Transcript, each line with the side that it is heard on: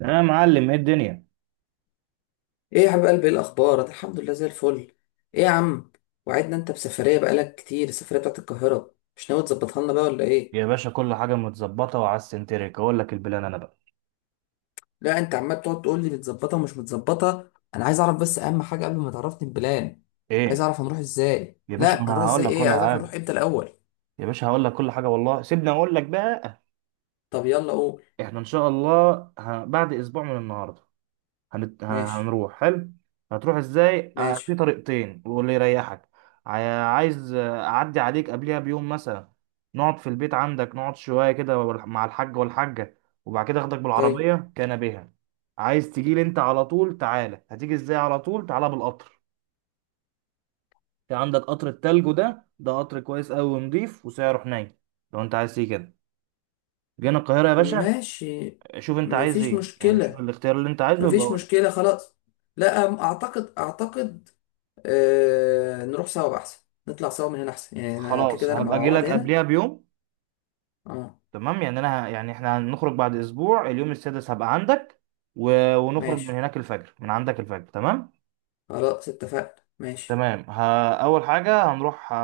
right: يا معلم ايه الدنيا؟
left: ايه يا حبيب قلبي، ايه الاخبار؟ الحمد لله زي الفل. ايه يا عم، وعدنا انت بسفريه بقالك كتير، السفريه بتاعت القاهره مش ناوي تظبطها لنا بقى ولا ايه؟
right: يا باشا كل حاجه متظبطه، وعلى السنتريك اقول لك البلان انا بقى.
left: لا انت عمال تقعد تقول لي متظبطه ومش متظبطه، انا عايز اعرف بس اهم حاجه قبل ما تعرفني البلان. عايز
right: ايه؟
left: اعرف هنروح ازاي؟
right: يا باشا
left: لا
right: انا
left: هنروح
right: هقول
left: ازاي
right: لك
left: ايه،
right: كل
left: عايز اعرف
right: حاجه.
left: هنروح امتى الاول.
right: يا باشا هقول لك كل حاجه والله، سيبني اقول لك بقى.
left: طب يلا قول.
right: احنا ان شاء الله بعد اسبوع من النهارده
left: ماشي.
right: هنروح. حلو. هتروح ازاي؟ في
left: ماشي.
right: طريقتين واللي يريحك. عايز اعدي عليك قبلها بيوم مثلا، نقعد في البيت عندك، نقعد شويه كده مع الحاج والحاجه، وبعد كده اخدك
left: طيب.
right: بالعربيه كان بها. عايز تجيلي انت على طول؟ تعالى. هتيجي ازاي على طول؟ تعالى بالقطر، في عندك قطر التلج ده، قطر كويس قوي ونضيف وسعره حنين، لو انت عايز تيجي كده. جينا القاهره يا باشا،
left: ماشي.
right: شوف انت عايز
left: مفيش
right: ايه يعني، شوف
left: مشكله.
right: الاختيار اللي انت عايزه يبقى
left: مفيش
right: قول.
left: مشكله خلاص. لا، اعتقد آه، نروح سوا بقى احسن. نطلع سوا من هنا احسن، يعني انا كده
right: خلاص،
left: كده نبقى
right: هبقى
left: مع
right: اجي
left: بعض
right: لك
left: هنا.
right: قبلها بيوم.
left: اه.
right: تمام يعني انا يعني احنا هنخرج بعد اسبوع، اليوم السادس هبقى عندك، ونخرج من
left: ماشي
right: هناك الفجر، من عندك الفجر. تمام
left: خلاص اتفقنا. ماشي.
right: تمام ها، اول حاجه هنروح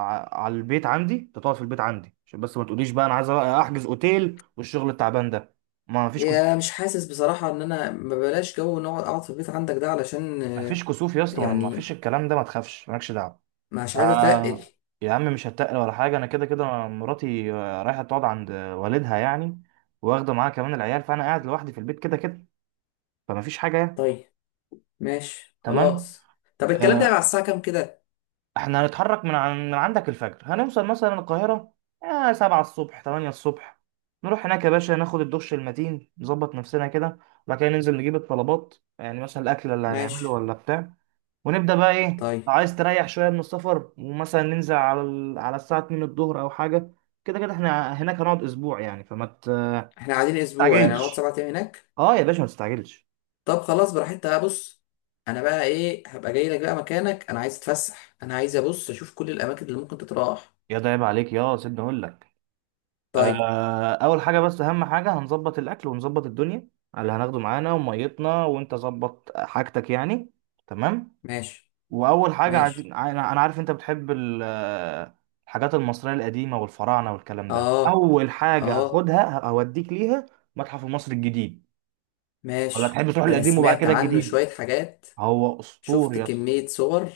right: على البيت عندي، انت تقعد في البيت عندي، عشان بس ما تقوليش بقى انا عايز احجز اوتيل والشغل التعبان ده. ما فيش كسوف،
left: يا مش حاسس بصراحة ان انا، ما بلاش جو نقعد اقعد في البيت عندك ده، علشان
right: ما فيش كسوف يا اسطى، ما
left: يعني
right: فيش الكلام ده، ما تخافش، مالكش دعوه.
left: مش عايز اتقل.
right: آه، يا عم مش هتقل ولا حاجه، انا كده كده مراتي رايحه تقعد عند والدها يعني، واخده معاها كمان العيال، فانا قاعد لوحدي في البيت كده كده، فما فيش حاجه يعني.
left: طيب. ماشي
right: تمام.
left: خلاص. طب الكلام ده يبقى على
right: آه،
left: الساعة كام كده؟
right: احنا هنتحرك من عندك الفجر، هنوصل مثلا القاهرة سبعة الصبح، تمانية الصبح، نروح هناك يا باشا ناخد الدش المتين، نظبط نفسنا كده، وبعد كده ننزل نجيب الطلبات، يعني مثلا الأكل اللي
left: ماشي.
right: هنعمله ولا بتاع، ونبدأ بقى إيه. لو
left: طيب.
right: عايز تريح شوية من السفر، ومثلا ننزل على الساعة 2 الظهر أو حاجة، كده كده احنا هناك هنقعد أسبوع يعني،
left: احنا قاعدين اسبوع؟ يعني هنقعد
right: تستعجلش.
left: سبعة ايام هناك؟
right: اه يا باشا ما تستعجلش.
left: طب خلاص براحتها، بص. انا بقى ايه، هبقى جاي لك بقى مكانك، انا عايز اتفسح، انا عايز ابص اشوف كل الاماكن اللي ممكن تتراح.
right: يا ده عيب عليك، يا سيبني أقول لك.
left: طيب.
right: اول حاجه، بس اهم حاجه، هنظبط الاكل ونظبط الدنيا على اللي هناخده معانا وميتنا، وانت ظبط حاجتك يعني. تمام.
left: ماشي.
right: واول حاجه عايزين
left: ماشي.
right: انا، أنا عارف انت بتحب الحاجات المصريه القديمه والفراعنه والكلام ده،
left: اه.
right: اول حاجه
left: اه.
right: هاخدها هوديك ليها. متحف مصر الجديد، ولا
left: ماشي،
right: تحب تروح
left: ده انا
right: القديم وبعد
left: سمعت
right: كده
left: عنه
right: الجديد؟
left: شوية حاجات.
right: هو
left: شفت
right: اسطوري،
left: كمية صور.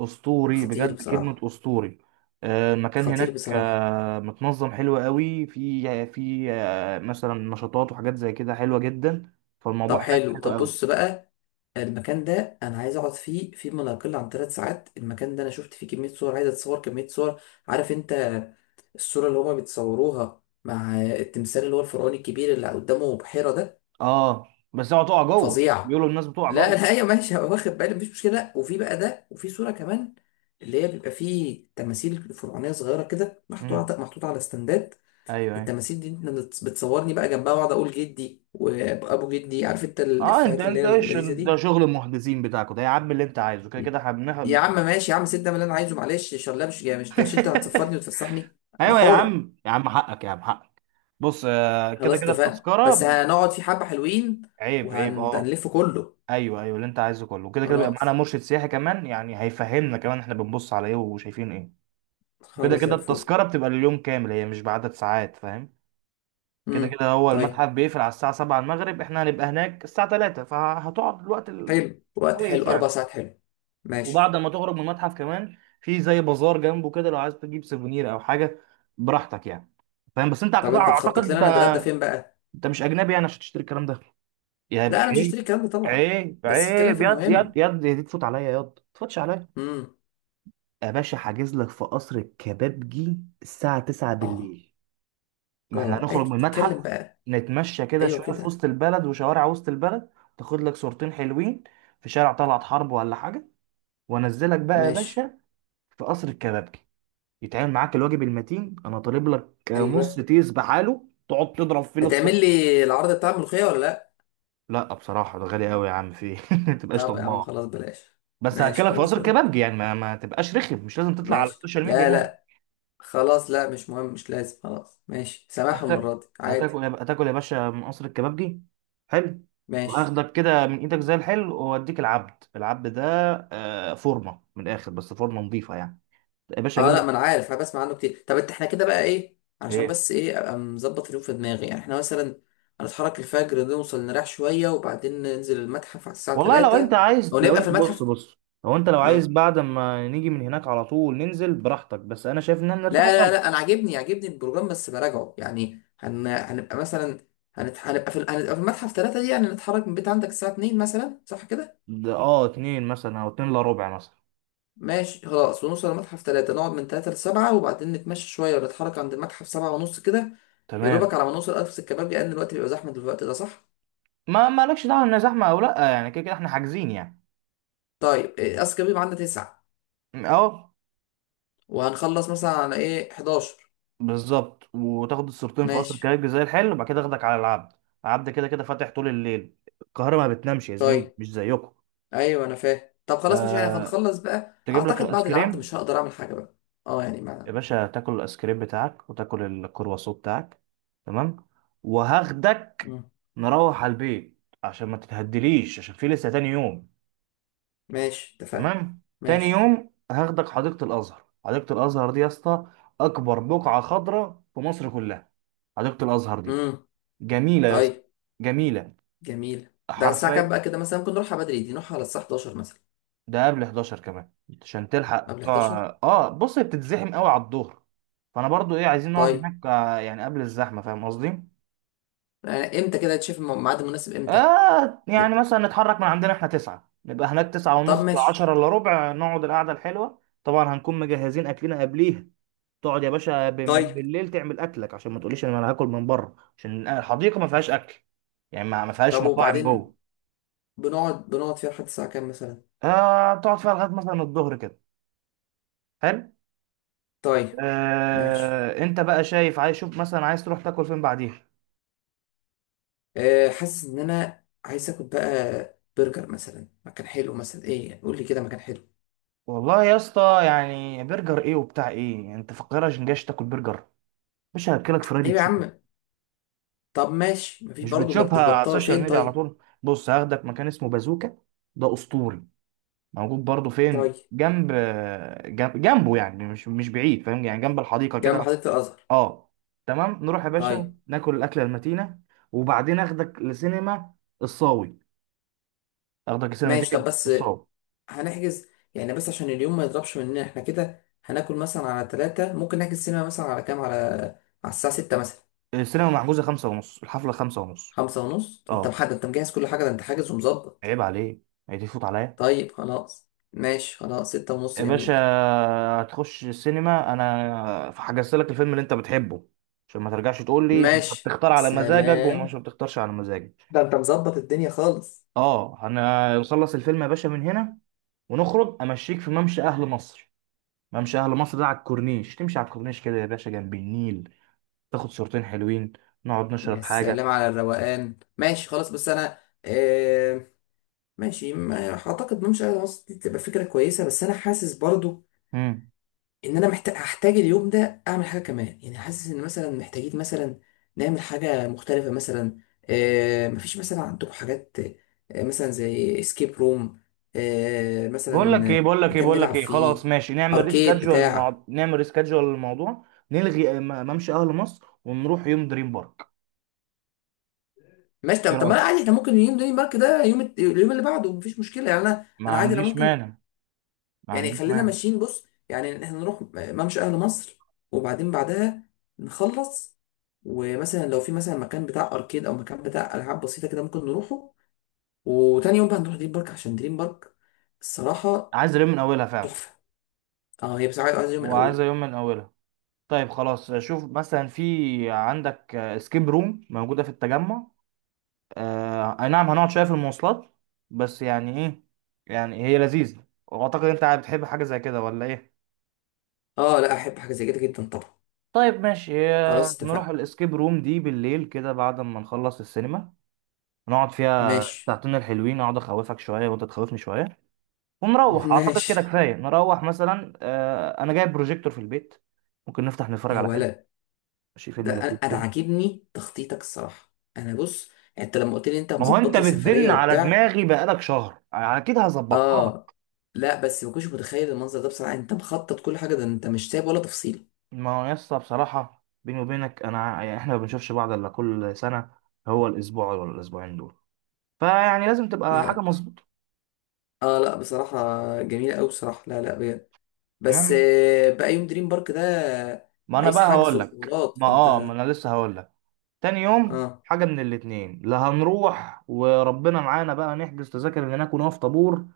right: اسطوري
left: خطير
right: بجد، كلمه
left: بصراحة.
right: اسطوري. المكان
left: خطير
right: هناك
left: بصراحة.
right: متنظم حلو قوي، في مثلا نشاطات وحاجات زي كده حلوه جدا،
left: طب
right: فالموضوع هناك
left: حلو،
right: حلو
left: طب
right: قوي.
left: بص بقى. المكان ده انا عايز اقعد فيه في ما لا يقل عن ثلاث ساعات، المكان ده انا شفت فيه كمية صور، عايز اتصور كمية صور، عارف انت؟ الصورة اللي هما بيتصوروها مع التمثال اللي هو الفرعوني الكبير اللي قدامه بحيرة ده.
right: اه، بس اوعى تقع جوه،
left: فظيع.
right: بيقولوا الناس بتقع
left: لا
right: جوه.
left: لا ايوه ماشي، هبقى واخد بالي، مفيش مشكله. وفي بقى ده، وفي صوره كمان، اللي هي بيبقى فيه تماثيل فرعونيه صغيره كده
right: امم،
left: محطوطه محطوطه على استندات.
right: ايوه ايوه.
left: التماثيل دي انت بتصورني بقى جنبها، واقعد اقول جدي وابو جدي، عارف انت
right: اه، انت
left: الافيهات اللي
right: انت
left: هي
right: ايش
left: اللذيذه
right: ده،
left: دي.
right: شغل المحدثين بتاعكوا ده يا عم، اللي انت عايزه كده كده هبنها.
left: يا عم ماشي يا عم، سيب ده من اللي انا عايزه، معلش شلة، مش جاي مش مش انت هتصفرني وتفسحني؟ انا
right: ايوه يا
left: حر.
right: عم، يا عم حقك، يا عم حقك. بص، كده
left: خلاص
right: كده
left: اتفقنا،
right: التذكره.
left: بس هنقعد في حبه حلوين
right: عيب، عيب، اه.
left: وهنلف كله.
right: ايوه ايوه، اللي انت عايزه كله، وكده كده بيبقى معانا
left: خلاص.
right: مرشد سياحي كمان، يعني هيفهمنا كمان احنا بنبص على ايه وشايفين ايه. وكده
left: خلاص زي
right: كده
left: الفل.
right: التذكره بتبقى اليوم كامل، هي مش بعدد ساعات، فاهم. كده
left: امم.
right: كده هو
left: طيب
right: المتحف بيقفل على الساعه 7 المغرب، احنا هنبقى هناك الساعه 3،
left: حلو، وقت حلو،
right: كويس
left: اربع
right: يعني.
left: ساعات حلو. ماشي.
right: وبعد ما تخرج من المتحف كمان في زي بازار جنبه كده، لو عايز تجيب سيفونير او حاجه براحتك يعني، فاهم. بس انت
left: طب انت
right: اعتقد
left: مخطط
right: انت،
left: لنا نتغدى فين بقى؟
right: انت مش اجنبي يعني عشان تشتري الكلام ده، يا
left: لا انا مش
right: عيب،
left: هشتري الكلام ده طبعا.
right: عيب
left: بس اتكلم في
right: عيب، ياض ياض
left: المهم.
right: ياض، دي تفوت عليا ياض؟ ما تفوتش.
left: امم.
right: يا باشا حاجز لك في قصر الكبابجي الساعة 9
left: اه.
right: بالليل، ما احنا
left: اه أي-
right: هنخرج من المتحف،
left: اتكلم بقى.
right: نتمشى كده
left: ايوه
right: شوية في
left: كده.
right: وسط البلد وشوارع وسط البلد، تاخد لك صورتين حلوين في شارع طلعت حرب ولا حاجة، وانزلك بقى يا
left: ماشي.
right: باشا في قصر الكبابجي، يتعامل معاك الواجب المتين، انا طالب لك نص
left: ايوه،
right: تيس بحاله تقعد تضرب فيه
left: هتعمل
right: للسوق.
left: لي العرض بتاع الملوخيه ولا لا؟
right: لا بصراحة ده غالي قوي يا عم، في إيه؟ ما تبقاش
left: طب يا عم
right: طماع،
left: خلاص بلاش.
right: بس
left: ماشي
right: هاكلك في
left: خلاص
right: قصر
left: بلاش.
right: الكبابجي يعني، ما تبقاش رخم، مش لازم تطلع على
left: ماشي.
right: السوشيال ميديا
left: لا
right: يعني.
left: لا. خلاص، لا مش مهم، مش لازم، خلاص ماشي، سامحهم
right: هت-
left: المره دي عادي.
right: هتاكل يا باشا من قصر الكبابجي. حلو.
left: ماشي.
right: وهاخدك كده من ايدك زي الحلو، واديك العبد ده فورمه من الاخر، بس فورمه نظيفه يعني، يا باشا اجيب
left: اه لا
right: لك
left: ما انا عارف، انا بسمع عنه كتير. طب انت، احنا كده بقى ايه علشان
right: ايه.
left: بس ايه، ابقى مظبط اليوم في دماغي، يعني احنا مثلا هنتحرك الفجر، نوصل نريح شويه، وبعدين ننزل المتحف على الساعه
right: والله لو انت
left: 3،
right: عايز،
left: او
right: لو
left: نبقى في
right: انت بص
left: المتحف؟
right: بص، لو عايز
left: اه.
right: بعد ما نيجي من هناك على طول ننزل براحتك، بس انا شايف ان انا نرتاح
left: لا لا
right: الاول.
left: لا، انا عاجبني عاجبني البروجرام، بس براجعه. يعني هن... هنبقى مثلا هنت... هنبقى في ال- هنبقى في المتحف 3 دي، يعني نتحرك من بيت عندك الساعه 2 مثلا، صح كده؟
right: ده اه، اتنين مثلا او اتنين الا ربع مثلا.
left: ماشي خلاص، ونوصل المتحف 3، نقعد من 3 ل 7، وبعدين نتمشى شويه ونتحرك عند المتحف 7 ونص كده. يا
right: تمام.
left: دوبك على ما نوصل ألف سكة كباب، لأن الوقت بيبقى زحمة دلوقتي، ده صح؟
right: ما مالكش دعوه ان زحمه او لا يعني، كده كده احنا حاجزين يعني.
left: طيب اذكى بيبقى عندنا تسعة،
right: اه
left: وهنخلص مثلا على ايه، 11؟
right: بالظبط، وتاخد الصورتين في قصر
left: ماشي.
right: كليب زي الحلو، وبعد كده اخدك على العبد، العبد كده كده فاتح طول الليل، القاهرة ما بتنامش يا زميلي،
left: طيب
right: مش زيكم.
left: ايوه انا فاهم، طب خلاص مش يعني،
right: أه...
left: هنخلص بقى
right: تجيب لك
left: اعتقد،
right: الايس
left: بعد العبد
right: كريم،
left: مش هقدر اعمل حاجة بقى. اه يعني
right: يا
left: ما.
right: باشا تاكل الايس كريم بتاعك وتاكل الكرواسون بتاعك. تمام. وهاخدك
left: مم.
right: نروح على البيت، عشان ما تتهدليش، عشان في لسه تاني يوم.
left: ماشي اتفقنا.
right: تمام، تاني
left: ماشي.
right: يوم هاخدك حديقة الازهر، حديقة الازهر دي يا اسطى اكبر بقعة خضراء في مصر كلها، حديقة الازهر دي
left: امم.
right: جميلة يا اسطى،
left: طيب.
right: جميلة
left: جميل. ده على الساعة كام
right: حرفيا.
left: بقى كده؟ مثلا ممكن نروحها بدري دي، نروحها على الساعة 11 مثلا؟
right: ده قبل 11 كمان، عشان
left: قبل 11.
right: اه بص، هي بتتزحم قوي على الظهر، فانا برضو ايه، عايزين نقعد
left: طيب
right: هناك يعني قبل الزحمه، فاهم قصدي.
left: يعني امتى كده، تشوف الميعاد المناسب امتى.
right: آه، يعني
left: لا.
right: مثلا نتحرك من عندنا احنا تسعة، نبقى هناك تسعة
left: طب
right: ونص،
left: ماشي.
right: عشرة إلا ربع، نقعد القعدة الحلوة، طبعا هنكون مجهزين أكلنا قبليها. تقعد يا باشا من
left: طيب.
right: بالليل تعمل أكلك، عشان ما تقوليش إن أنا هاكل من بره، عشان الحديقة ما فيهاش أكل يعني، ما فيهاش
left: طب
right: مطاعم
left: وبعدين،
right: جوه.
left: بنقعد بنقعد فيها لحد الساعة كام مثلا؟
right: آه، تقعد فيها لغاية مثلا الظهر كده. حلو.
left: طيب. ماشي.
right: انت بقى شايف، عايز شوف مثلا عايز تروح تاكل فين بعديها.
left: آه، حاسس ان انا عايز اكل بقى. برجر مثلا، مكان حلو، مثلا ايه يعني، قول لي كده مكان حلو.
right: والله يا اسطى، يعني برجر ايه وبتاع ايه يعني، انت فقير عشان جايش تاكل برجر؟ مش هاكلك فرايدي
left: ايوه يا
right: تشيكن،
left: عم. طب ماشي، مفيش
right: مش
left: برضه، مش
right: بتشوفها على
left: بطال،
right: السوشيال
left: فين
right: ميديا على
left: طيب؟
right: طول؟ بص هاخدك مكان اسمه بازوكا، ده اسطوري، موجود برضه
left: طيب.
right: فين، جنب جنبه يعني، مش بعيد، فاهم يعني، جنب الحديقه
left: جنب
right: كده.
left: حديقة الازهر.
right: اه، تمام، نروح يا باشا
left: طيب.
right: ناكل الاكله المتينه، وبعدين اخدك لسينما الصاوي، اخدك لسينما
left: ماشي. طب بس
right: الصاوي.
left: هنحجز؟ يعني بس عشان اليوم ما يضربش مننا، احنا كده هناكل مثلا على ثلاثة، ممكن نحجز سينما مثلا على كام، على على الساعة ستة مثلا؟
right: السينما محجوزة خمسة ونص، الحفلة خمسة ونص.
left: خمسة ونص؟ انت
right: اه،
left: محدد، انت مجهز كل حاجة، ده انت حاجز ومظبط.
right: عيب عليه، عيب يفوت عليا.
left: طيب خلاص ماشي، خلاص ستة ونص،
right: يا باشا
left: جميل.
right: هتخش السينما، انا حجزت لك الفيلم اللي انت بتحبه، عشان ما ترجعش تقول لي انت
left: ماشي
right: بتختار على مزاجك ومش
left: سلام.
right: بتختارش على مزاجك.
left: ده انت مظبط الدنيا خالص.
right: اه، انا نخلص الفيلم يا باشا من هنا ونخرج امشيك في ممشى اهل مصر، ممشى اهل مصر ده على الكورنيش، تمشي على الكورنيش كده يا باشا جنب النيل، تاخد صورتين حلوين، نقعد
left: يا
right: نشرب
left: سلام
right: حاجة.
left: على الروقان، ماشي خلاص. بس انا آه، ماشي، ما اعتقد ممشى على مصر دي تبقى فكره كويسه، بس انا حاسس برضو
right: مم.
left: ان انا محتاج، هحتاج اليوم ده اعمل حاجه كمان. يعني حاسس ان مثلا محتاجين مثلا نعمل حاجه مختلفه مثلا. آه، مفيش مثلا عندكم حاجات آه مثلا زي اسكيب روم، آه مثلا
right: بقول لك ايه،
left: مكان نلعب
right: خلاص
left: فيه،
right: ماشي، نعمل
left: اركيد
right: ريسكادجوال
left: بتاع.
right: للموضوع، نلغي ممشى اهل مصر ونروح يوم دريم بارك،
left: ماشي. طب
right: ايه
left: طب ما
right: رايك؟
left: عادي، احنا ممكن يوم دني مارك ده يوم اليوم اللي بعده، مفيش مشكله يعني. انا،
right: ما
left: انا عادي، انا
right: عنديش
left: ممكن
right: مانع، ما
left: يعني،
right: عنديش
left: خلينا
right: مانع،
left: ماشيين. بص يعني، احنا نروح ممشى اهل مصر وبعدين بعدها نخلص، ومثلا لو في مثلا مكان بتاع اركيد او مكان بتاع العاب بسيطه كده، ممكن نروحه. وتاني يوم بقى نروح دريم بارك، عشان دريم بارك الصراحه
right: عايز يوم من اولها فعلا،
left: تحفه. اه هي بصراحه عايز يوم من
right: وعايزه
left: اوله.
right: يوم من اولها. طيب خلاص، شوف مثلا في عندك سكيب روم موجوده في التجمع، آه اي نعم هنقعد شويه في المواصلات، بس يعني ايه، يعني هي لذيذه، واعتقد انت بتحب حاجه زي كده ولا ايه؟
left: اه لا، احب حاجه زي كده جدا طبعا.
right: طيب ماشي،
left: خلاص
right: نروح
left: اتفقنا.
right: الاسكيب روم دي بالليل كده بعد ما نخلص السينما، نقعد فيها
left: ماشي.
right: ساعتين الحلوين، اقعد اخوفك شويه وانت تخوفني شويه، ونروح، اعتقد
left: ماشي.
right: كده كفايه، نروح مثلا انا جايب بروجيكتور في البيت، ممكن نفتح نتفرج
left: يا
right: على فيلم،
left: ولد،
right: ماشي
left: ده
right: فيلم
left: انا،
right: لذيذ
left: أنا
right: كده.
left: عاجبني تخطيطك الصراحه. انا بص، انت لما قلت لي انت
right: ما هو انت
left: مظبط لي سفريه
right: بتزن على
left: وبتاع.
right: دماغي بقالك شهر، اكيد هظبطها
left: اه.
right: لك.
left: لا بس ما كنتش متخيل المنظر ده بصراحه، انت مخطط كل حاجه، ده انت مش سايب ولا تفصيله.
right: ما هو يسطا بصراحه بيني وبينك انا، يعني احنا ما بنشوفش بعض الا كل سنه، هو الاسبوع ولا الاسبوعين دول، فيعني لازم تبقى حاجه
left: لا.
right: مظبوطه.
left: اه لا بصراحه، جميله قوي بصراحه. لا لا بجد. بس
right: تمام.
left: آه، بقى يوم دريم بارك ده،
right: ما انا
left: عايز
right: بقى
left: حجز
right: هقول لك،
left: وحوارات؟
right: ما اه ما
left: فانت
right: انا لسه هقول لك، تاني
left: اه،
right: يوم حاجه من الاتنين، لا هنروح وربنا معانا بقى، نحجز تذاكر من هناك ونقف طابور؟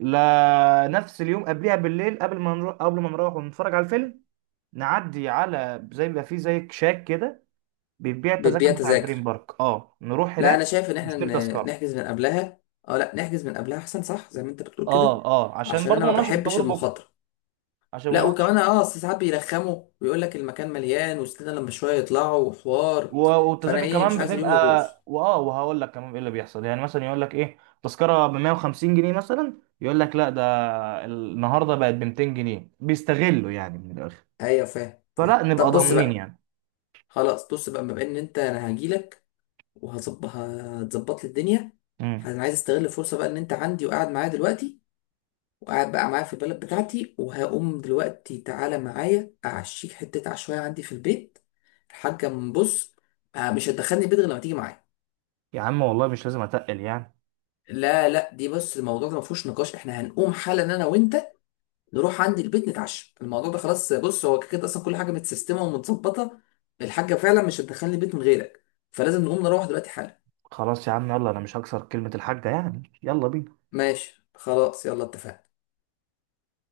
right: لا، نفس اليوم قبلها بالليل، قبل ما نروح ونتفرج على الفيلم، نعدي على زي بيبقى فيه زي كشاك كده، بيبيع التذاكر
left: بتبيع
right: بتاع دريم
left: تذاكر؟
right: بارك، اه نروح
left: لا
right: هناك
left: انا شايف ان احنا
right: نشتري تذكره،
left: نحجز من قبلها. اه لا نحجز من قبلها احسن، صح، زي ما انت بتقول كده.
right: اه اه، عشان
left: عشان
right: برضه
left: انا
right: ما
left: ما
right: نقفش في
left: بحبش
right: الطابور بكره،
left: المخاطره.
right: عشان ما
left: لا
right: نقفش،
left: وكمان اه، أصل ساعات بيرخموا ويقول لك المكان مليان، وستنا لما شويه يطلعوا، وحوار.
right: و-
left: فانا
right: والتذاكر
left: ايه،
right: كمان
left: مش عايز
right: بتبقى،
left: اليوم يبوظ.
right: واه، وهقول لك كمان ايه اللي بيحصل، يعني مثلا يقول لك ايه، تذكره ب 150 جنيه مثلا، يقول لك لا ده النهارده بقت ب 200 جنيه، بيستغلوا يعني من الاخر،
left: ايوه فاهم
right: فلا
left: فاهم. طب
right: نبقى
left: بص
right: ضامنين
left: بقى،
right: يعني.
left: خلاص بص بقى. بما ان انت، انا هجيلك وهظبط، هتظبط لي الدنيا.
right: امم.
left: انا عايز استغل الفرصه بقى ان انت عندي وقاعد معايا دلوقتي، وقاعد بقى معايا في البلد بتاعتي، وهقوم دلوقتي تعالى معايا، اعشيك حته عشوائيه عندي في البيت. الحاجه، من بص آه، مش هتدخلني البيت غير لما تيجي معايا.
right: يا عم والله مش لازم اتقل يعني.
left: لا لا، دي بص الموضوع ده ما فيهوش نقاش، احنا هنقوم حالا انا وانت، نروح عندي البيت نتعشى. الموضوع ده خلاص. بص هو كده كده اصلا كل حاجه متسيستمه ومتظبطه، الحاجه فعلا مش هتدخلني البيت من غيرك، فلازم نقوم نروح دلوقتي حالا.
right: خلاص يا عم يلا، انا مش هكسر كلمة الحاجة يعني، يلا بينا.
left: ماشي خلاص يلا اتفقنا.